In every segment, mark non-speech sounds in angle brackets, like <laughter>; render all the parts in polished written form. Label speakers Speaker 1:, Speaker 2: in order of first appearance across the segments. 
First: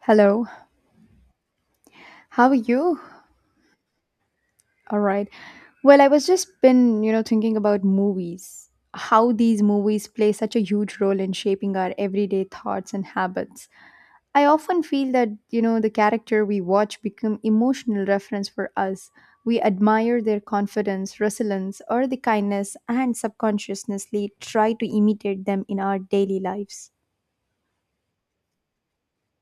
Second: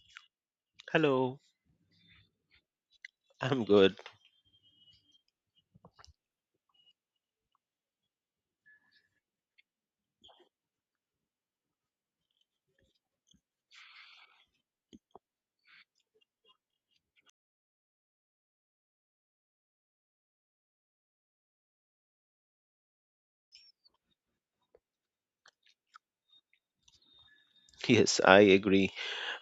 Speaker 1: Hello.
Speaker 2: Hello,
Speaker 1: How are you?
Speaker 2: I'm good.
Speaker 1: All right. Well, I was just been, thinking about movies. How these movies play such a huge role in shaping our everyday thoughts and habits. I often feel that, the character we watch become emotional reference for us. We admire their confidence, resilience, or the kindness and subconsciously try to imitate them in our daily lives.
Speaker 2: Yes, I agree.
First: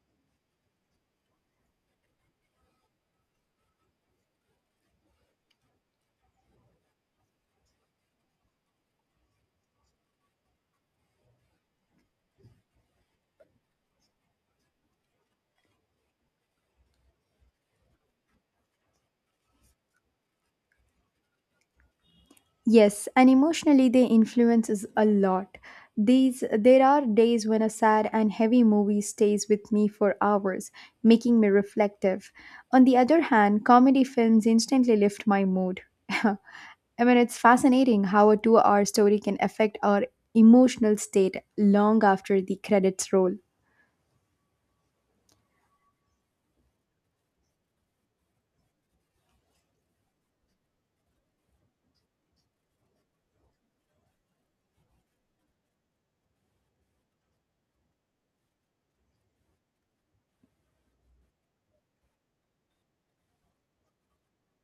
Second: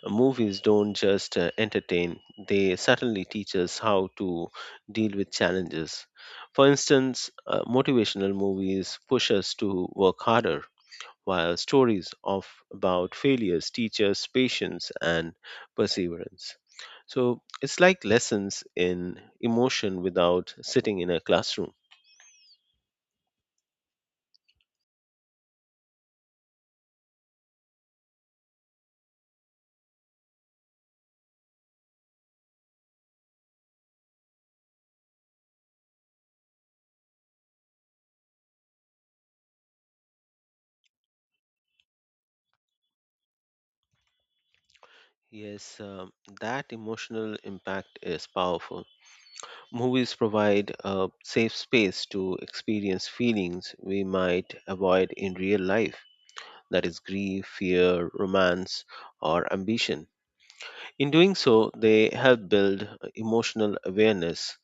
Speaker 2: Movies don't just entertain, they certainly teach us how to deal with challenges. For instance, motivational movies push us to work harder, while stories of about failures teach us patience and perseverance. So it's like lessons in emotion without sitting in a classroom.
Speaker 1: Yes, and emotionally they influence us a lot. These There are days when a sad and heavy movie stays with me for hours, making me reflective. On the other hand, comedy films instantly lift my mood. <laughs> I mean, it's fascinating how a 2-hour story can affect our emotional state long after the credits roll.
Speaker 2: Yes, that emotional impact is powerful. Movies provide a safe space to experience feelings we might avoid in real life, that is, grief, fear, romance, or ambition. In doing so, they help build emotional awareness.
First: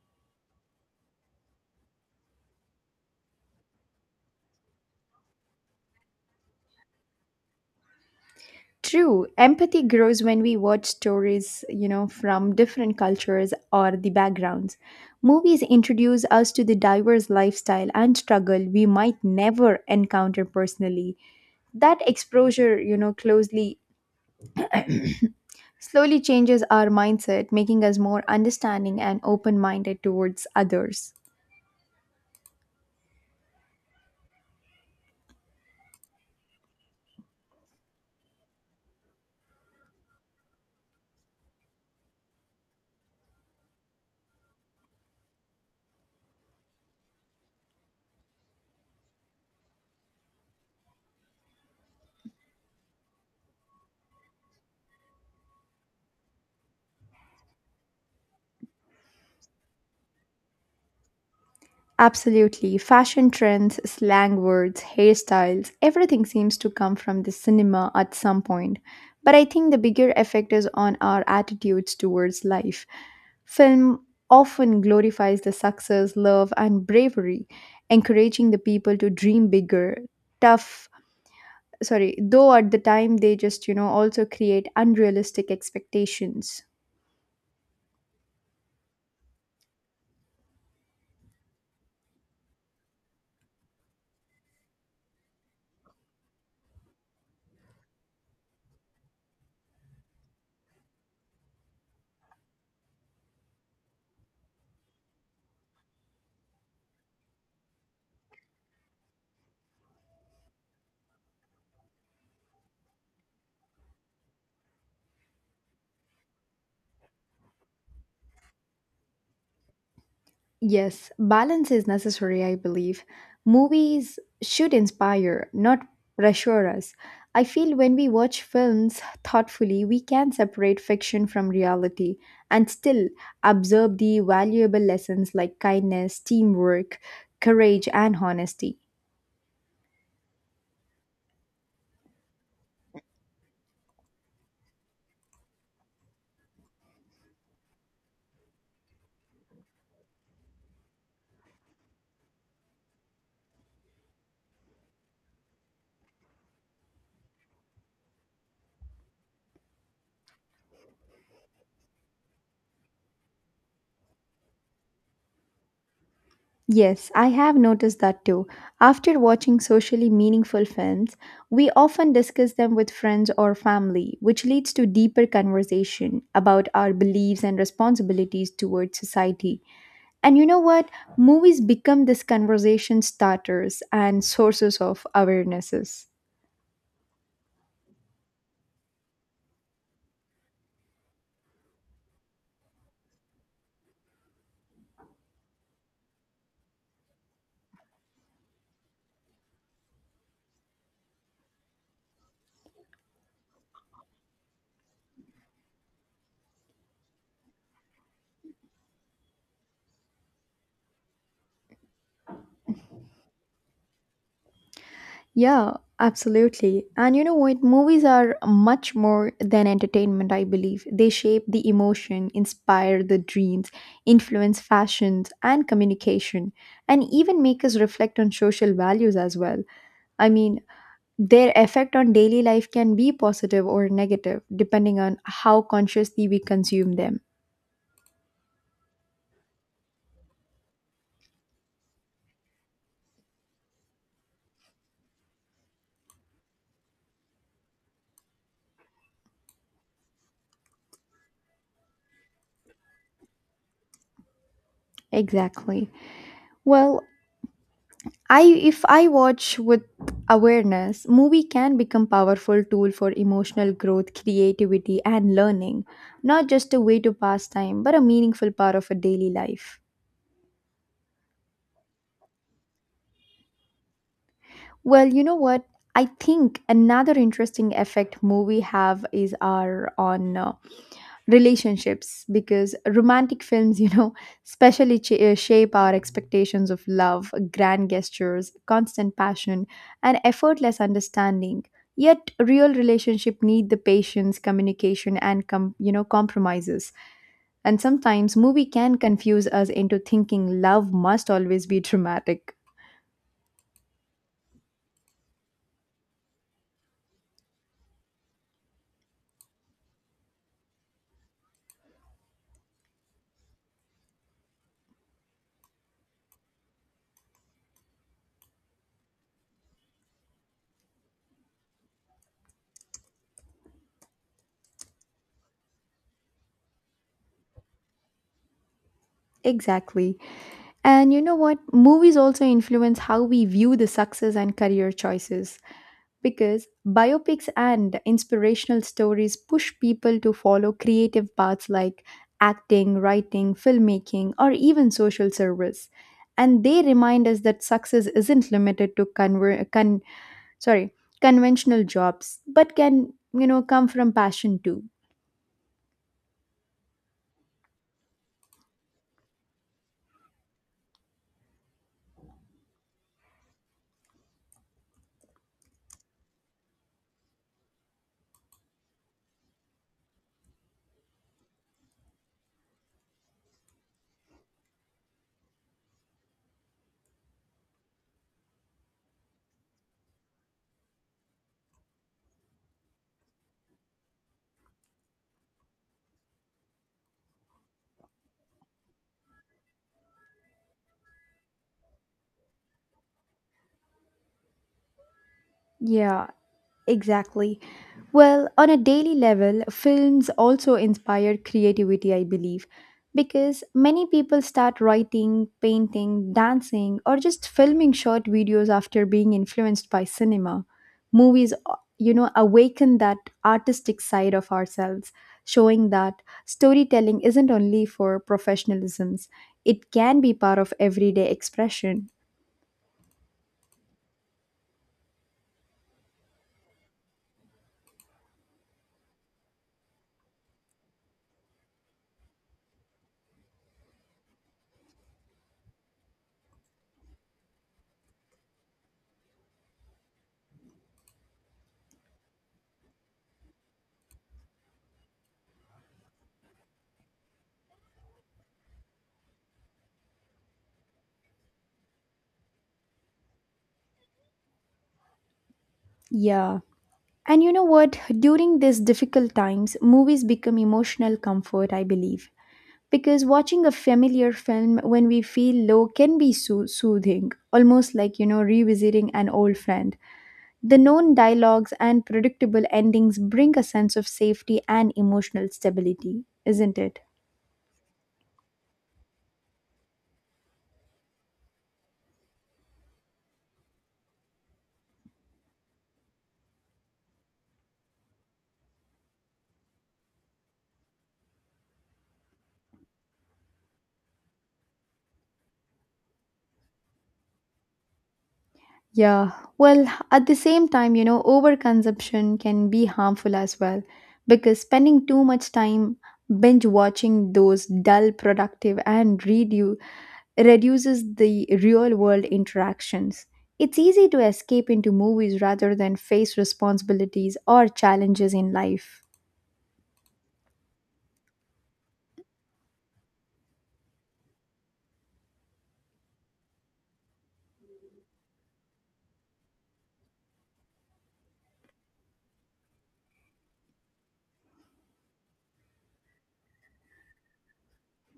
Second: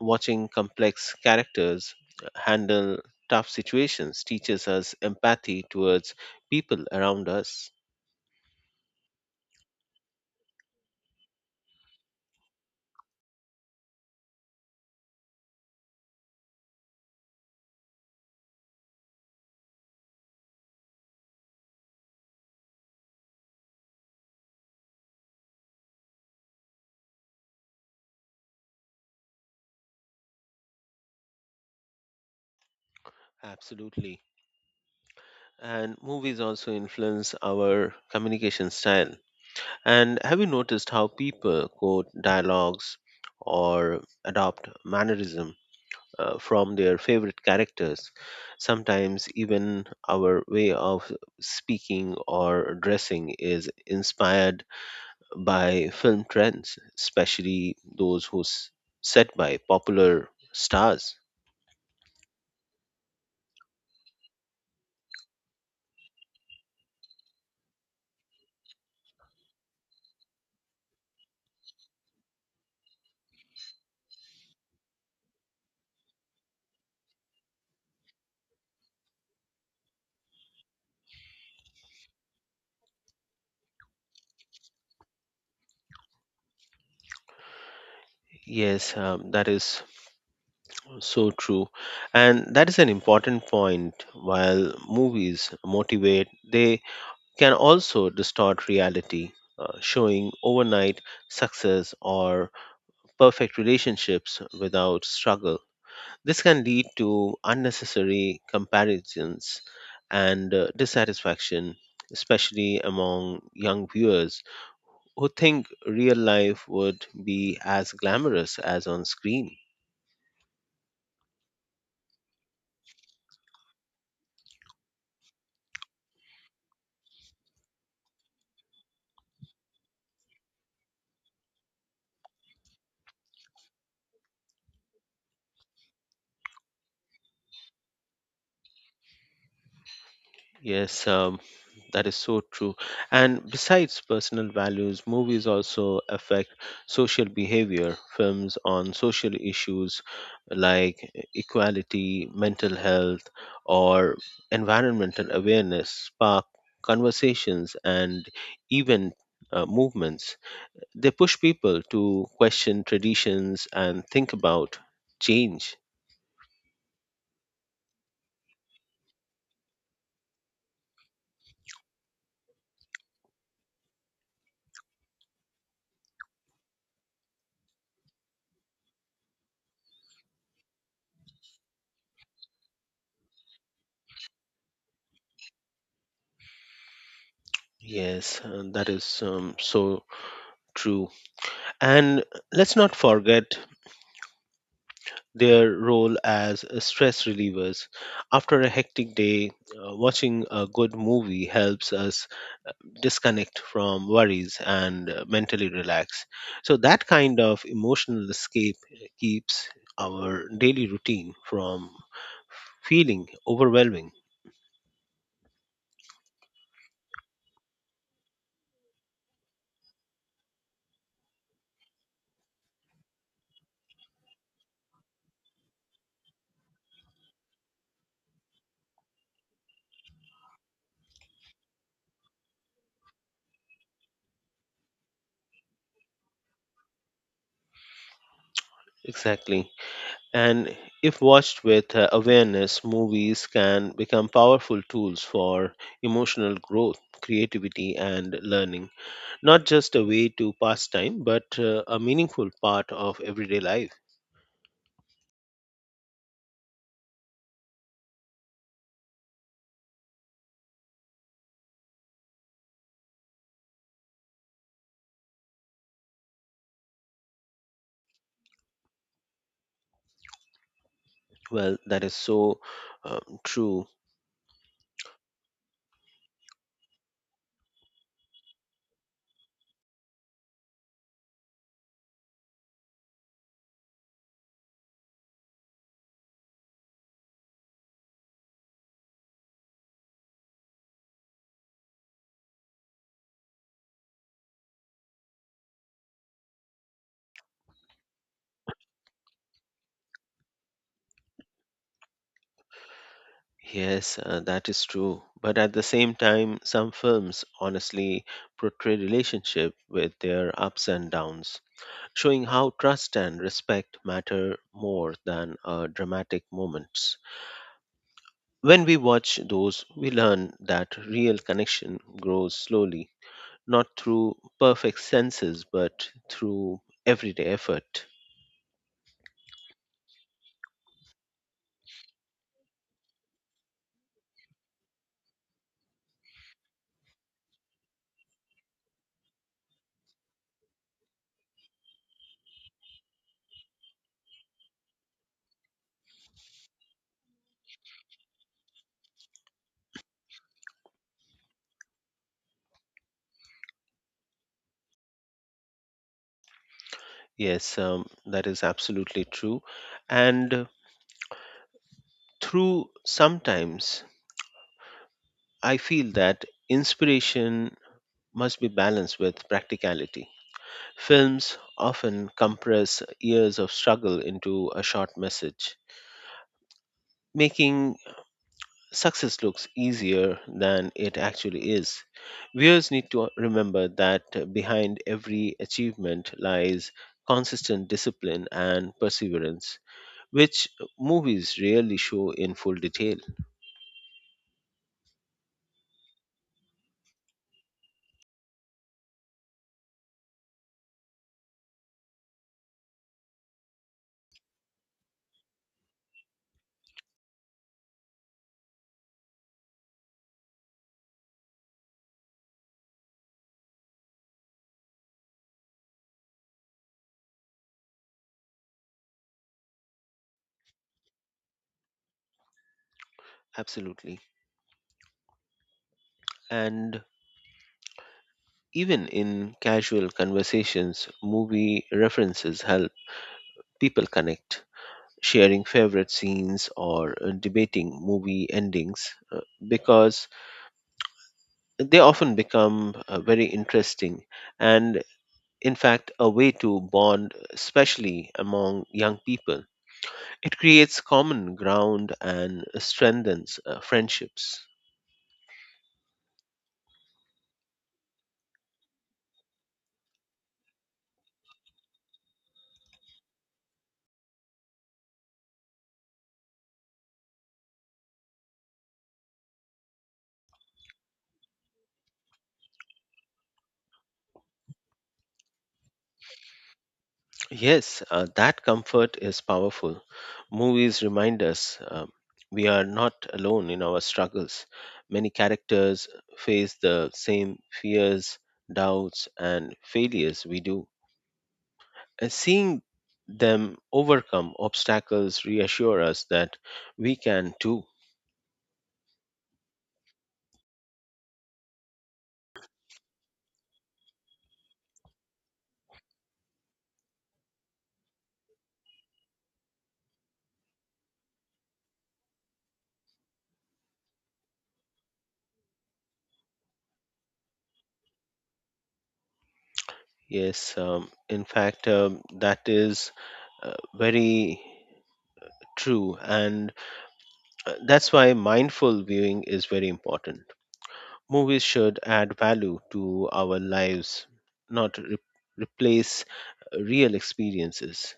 Speaker 2: Watching complex characters handle tough situations teaches us empathy towards people around us.
Speaker 1: True, empathy grows when we watch stories, from different cultures or the backgrounds. Movies introduce us to the diverse lifestyle and struggle we might never encounter personally. That exposure, you know, closely slowly changes our mindset, making us more understanding and open-minded towards others.
Speaker 2: Absolutely. And movies also influence our communication style. And have you noticed how people quote dialogues or adopt mannerism from their favorite characters? Sometimes even our way of speaking or dressing is inspired by film trends, especially those set by popular stars.
Speaker 1: Absolutely. Fashion trends, slang words, hairstyles, everything seems to come from the cinema at some point. But I think the bigger effect is on our attitudes towards life. Film often glorifies the success, love, and bravery, encouraging the people to dream bigger, tough, though at the time they just, also create unrealistic expectations.
Speaker 2: Yes, that is so true. And that is an important point. While movies motivate, they can also distort reality, showing overnight success or perfect relationships without struggle. This can lead to unnecessary comparisons and dissatisfaction, especially among young viewers who think real life would be as glamorous as on screen.
Speaker 1: Yes, balance is necessary, I believe. Movies should inspire, not pressure us. I feel when we watch films thoughtfully, we can separate fiction from reality and still absorb the valuable lessons like kindness, teamwork, courage, and honesty.
Speaker 2: Yes, that is so true. And besides personal values, movies also affect social behavior. Films on social issues like equality, mental health, or environmental awareness spark conversations and even movements. They push people to question traditions and think about change.
Speaker 1: Yes, I have noticed that too. After watching socially meaningful films, we often discuss them with friends or family, which leads to deeper conversation about our beliefs and responsibilities towards society. And you know what? Movies become this conversation starters and sources of awarenesses.
Speaker 2: Yes, that is so true. And let's not forget their role as stress relievers. After a hectic day, watching a good movie helps us disconnect from worries and mentally relax. So, that kind of emotional escape keeps our daily routine from feeling overwhelming.
Speaker 1: Yeah, absolutely. And you know what? Movies are much more than entertainment, I believe. They shape the emotion, inspire the dreams, influence fashions and communication, and even make us reflect on social values as well. I mean, their effect on daily life can be positive or negative, depending on how consciously we consume them.
Speaker 2: Exactly. And if watched with awareness, movies can become powerful tools for emotional growth, creativity, and learning, not just a way to pass time, but a meaningful part of everyday life.
Speaker 1: Exactly. Well, I if I watch with awareness, movie can become powerful tool for emotional growth, creativity and learning, not just a way to pass time, but a meaningful part of a daily life.
Speaker 2: Well, that is so true.
Speaker 1: Well, you know what? I think another interesting effect movie have is are on relationships, because romantic films, <laughs> especially shape our expectations of love, grand gestures, constant passion, and effortless understanding. Yet real relationship need the patience, communication, and compromises. And sometimes movie can confuse us into thinking love must always be dramatic.
Speaker 2: Yes, that is true. But at the same time, some films honestly portray relationship with their ups and downs, showing how trust and respect matter more than dramatic moments. When we watch those, we learn that real connection grows slowly, not through perfect senses, but through everyday effort.
Speaker 1: Exactly. And you know what? Movies also influence how we view the success and career choices, because biopics and inspirational stories push people to follow creative paths like acting, writing, filmmaking, or even social service. And they remind us that success isn't limited to sorry, conventional jobs, but can, come from passion too.
Speaker 2: Yes, that is absolutely true. And through sometimes, I feel that inspiration must be balanced with practicality. Films often compress years of struggle into a short message, making success looks easier than it actually is. Viewers need to remember that behind every achievement lies consistent discipline and perseverance, which movies rarely show in full detail.
Speaker 1: Yeah, exactly. Well, on a daily level, films also inspire creativity, I believe, because many people start writing, painting, dancing, or just filming short videos after being influenced by cinema. Movies, awaken that artistic side of ourselves, showing that storytelling isn't only for professionalisms, it can be part of everyday expression.
Speaker 2: Absolutely. And even in casual conversations, movie references help people connect. Sharing favorite scenes or debating movie endings because they often become very interesting and in fact a way to bond, especially among young people. It creates common ground and strengthens friendships.
Speaker 1: Yeah. And you know what? During these difficult times, movies become emotional comfort, I believe. Because watching a familiar film when we feel low can be so soothing, almost like, revisiting an old friend. The known dialogues and predictable endings bring a sense of safety and emotional stability, isn't it?
Speaker 2: Yes, that comfort is powerful. Movies remind us we are not alone in our struggles. Many characters face the same fears, doubts, and failures we do. Seeing them overcome obstacles reassure us that we can too.
Speaker 1: Yeah, well, at the same time, overconsumption can be harmful as well, because spending too much time binge watching those dull, productive, and reduces the real world interactions. It's easy to escape into movies rather than face responsibilities or challenges in life.
Speaker 2: Yes, in fact, that is very true, and that's why mindful viewing is very important. Movies should add value to our lives, not replace real experiences.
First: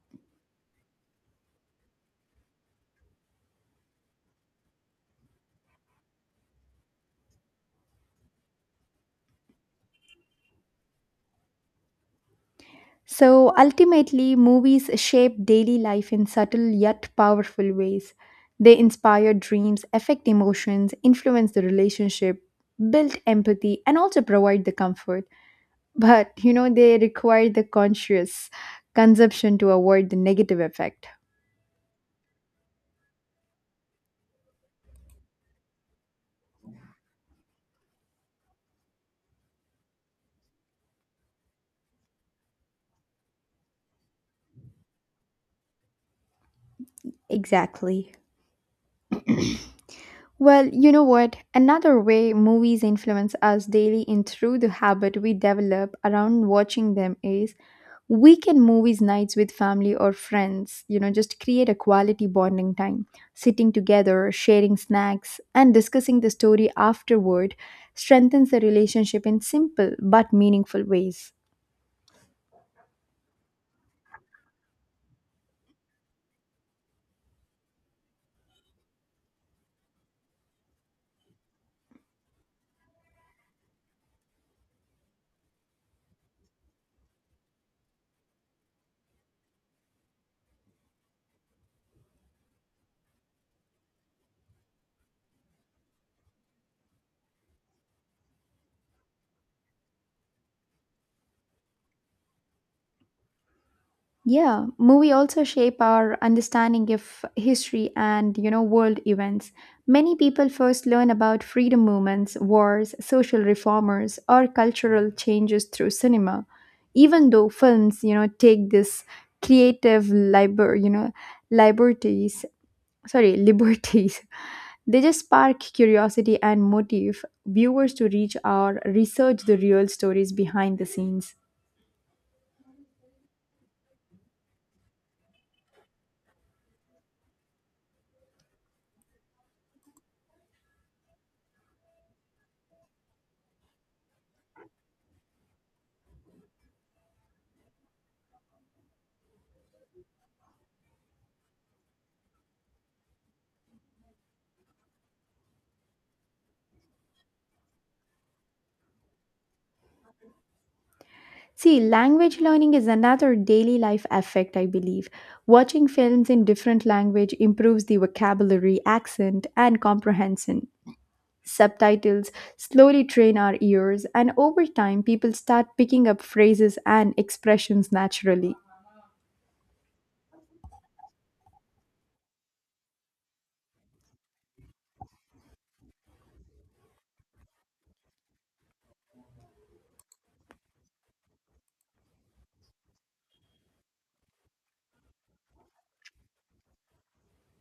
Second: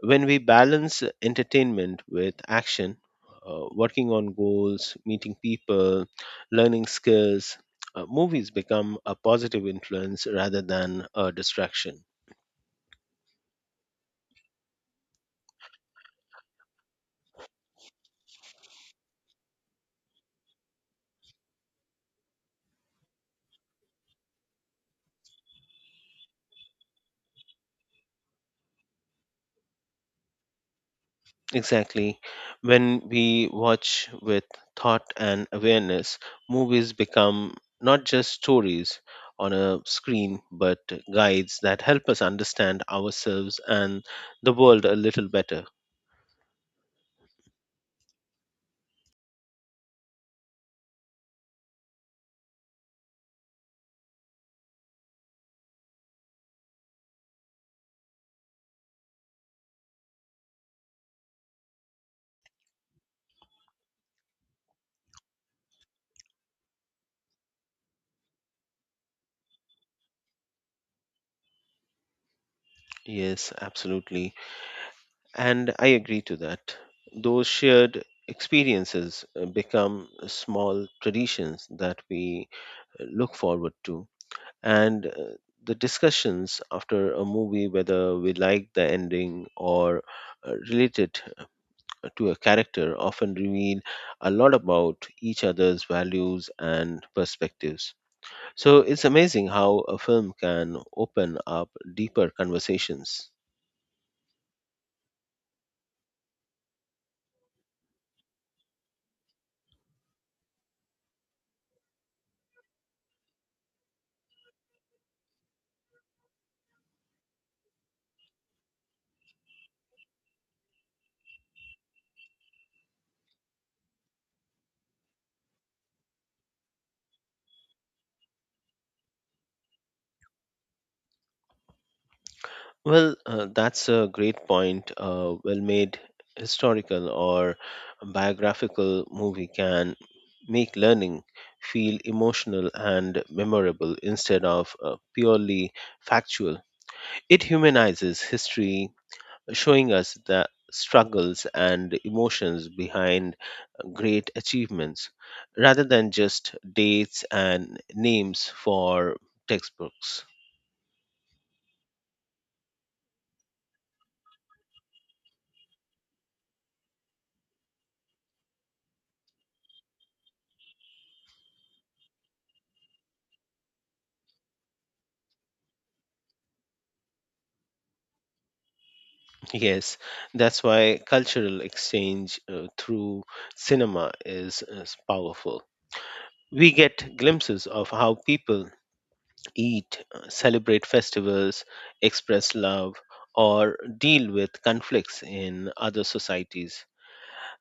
Speaker 2: When we balance entertainment with action, working on goals, meeting people, learning skills, movies become a positive influence rather than a distraction.
Speaker 1: So ultimately, movies shape daily life in subtle yet powerful ways. They inspire dreams, affect emotions, influence the relationship, build empathy, and also provide the comfort. But you know, they require the conscious consumption to avoid the negative effect.
Speaker 2: Exactly. When we watch with thought and awareness, movies become not just stories on a screen, but guides that help us understand ourselves and the world a little better.
Speaker 1: Exactly. Well, you know what? Another way movies influence us daily in through the habit we develop around watching them is weekend movies nights with family or friends. You know, just create a quality bonding time. Sitting together, sharing snacks, and discussing the story afterward strengthens the relationship in simple but meaningful ways.
Speaker 2: Yes, absolutely. And I agree to that. Those shared experiences become small traditions that we look forward to. And the discussions after a movie, whether we like the ending or relate to a character, often reveal a lot about each other's values and perspectives. So it's amazing how a film can open up deeper conversations.
Speaker 1: Yeah, movie also shape our understanding of history and, world events. Many people first learn about freedom movements, wars, social reformers, or cultural changes through cinema. Even though films, take this creative liber, you know, liberties, sorry, <laughs> liberties, they just spark curiosity and motive viewers to reach or research the real stories behind the scenes.
Speaker 2: Well, that's a great point. A well made historical or biographical movie can make learning feel emotional and memorable instead of purely factual. It humanizes history, showing us the struggles and emotions behind great achievements rather than just dates and names for textbooks. <laughs>
Speaker 1: See, language learning is another daily life effect, I believe. Watching films in different language improves the vocabulary, accent, and comprehension. Subtitles slowly train our ears, and over time, people start picking up phrases and expressions naturally.
Speaker 2: Yes, that's why cultural exchange through cinema is powerful. We get glimpses of how people eat, celebrate festivals, express love, or deal with conflicts in other societies.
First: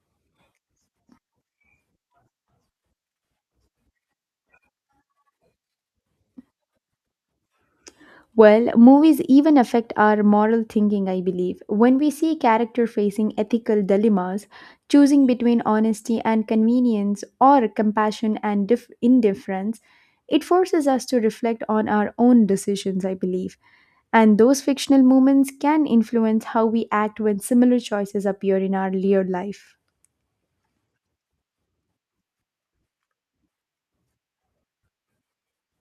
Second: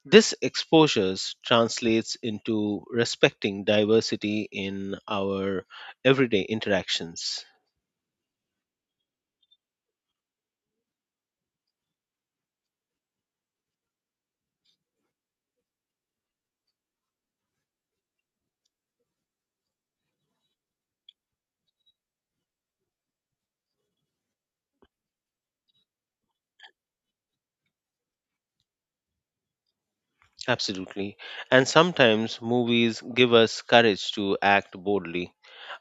Speaker 2: This exposures translates into respecting diversity in our everyday interactions.
Speaker 1: Well, movies even affect our moral thinking, I believe. When we see character facing ethical dilemmas, choosing between honesty and convenience or compassion and indifference, it forces us to reflect on our own decisions, I believe. And those fictional moments can influence how we act when similar choices appear in our real life.
Speaker 2: Absolutely. And sometimes movies give us courage to act boldly.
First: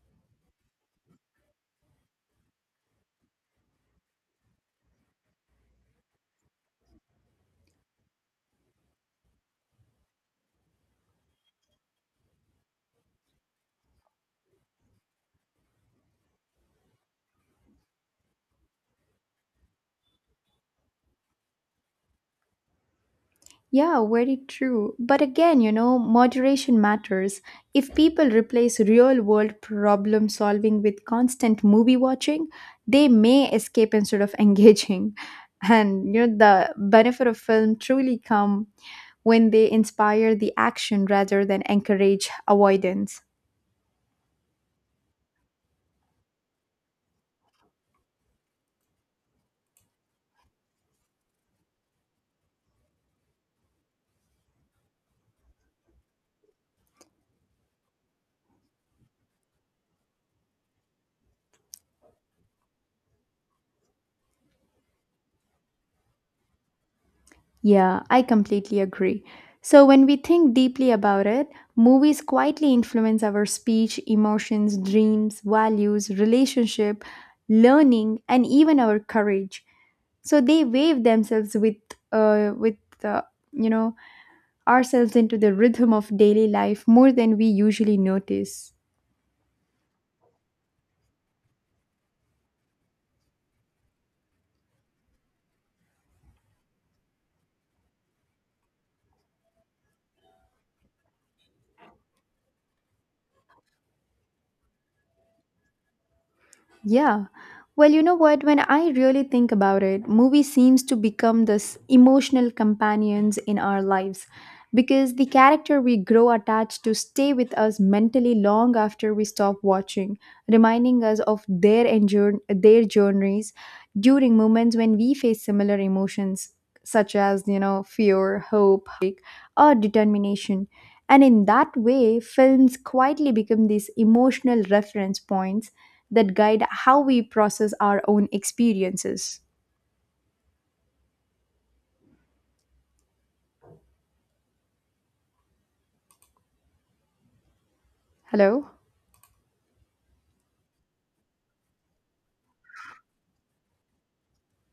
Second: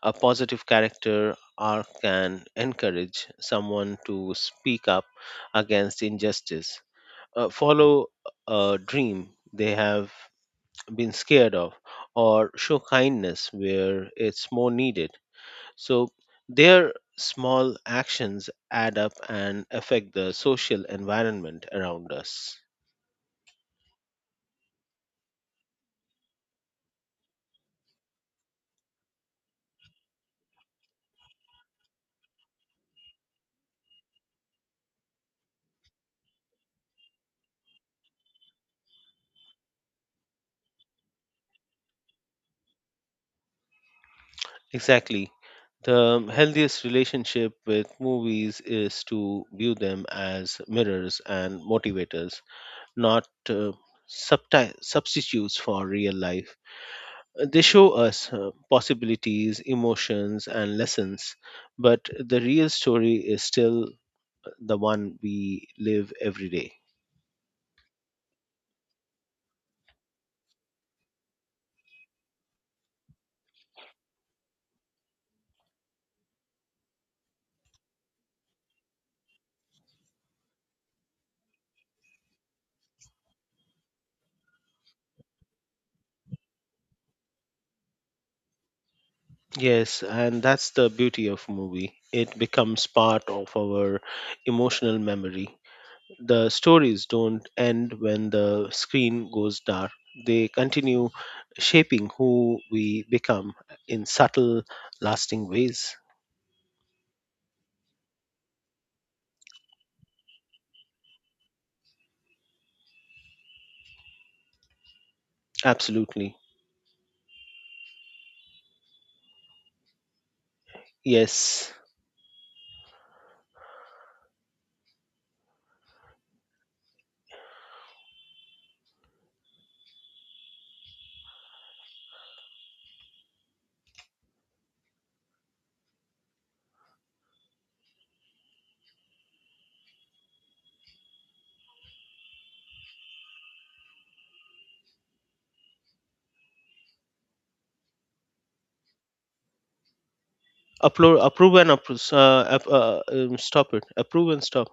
Speaker 2: A positive character arc can encourage someone to speak up against injustice, follow a dream they have been scared of, or show kindness where it's more needed. So their small actions add up and affect the social environment around us.
Speaker 1: Yeah, very true. But again, moderation matters. If people replace real world problem solving with constant movie watching, they may escape instead of <laughs> engaging. And you know, the benefit of film truly come when they inspire the action rather than encourage avoidance.
Speaker 2: Exactly. The healthiest relationship with movies is to view them as mirrors and motivators, not substitutes for real life. They show us possibilities, emotions, and lessons, but the real story is still the one we live every day.
Speaker 1: Yeah, I completely agree. So, when we think deeply about it, movies quietly influence our speech, emotions, dreams, values, relationship, learning, and even our courage. So, they wave themselves uh, with uh, you know, ourselves into the rhythm of daily life more than we usually notice.
Speaker 2: Yes, and that's the beauty of movie. It becomes part of our emotional memory. The stories don't end when the screen goes dark. They continue shaping who we become in subtle, lasting ways.
Speaker 1: Yeah. Well, you know what? When I really think about it, movies seems to become this emotional companions in our lives, because the character we grow
Speaker 2: Absolutely.
Speaker 1: attached to stay with us mentally long after we stop watching, reminding us of
Speaker 2: Yes.
Speaker 1: their journeys during moments when we face similar emotions such as, fear, hope, or determination. And in that way, films quietly become these emotional reference points that guide how we process our own experiences. Hello?
Speaker 2: Upload, approve and appro- app- stop it. Approve and stop.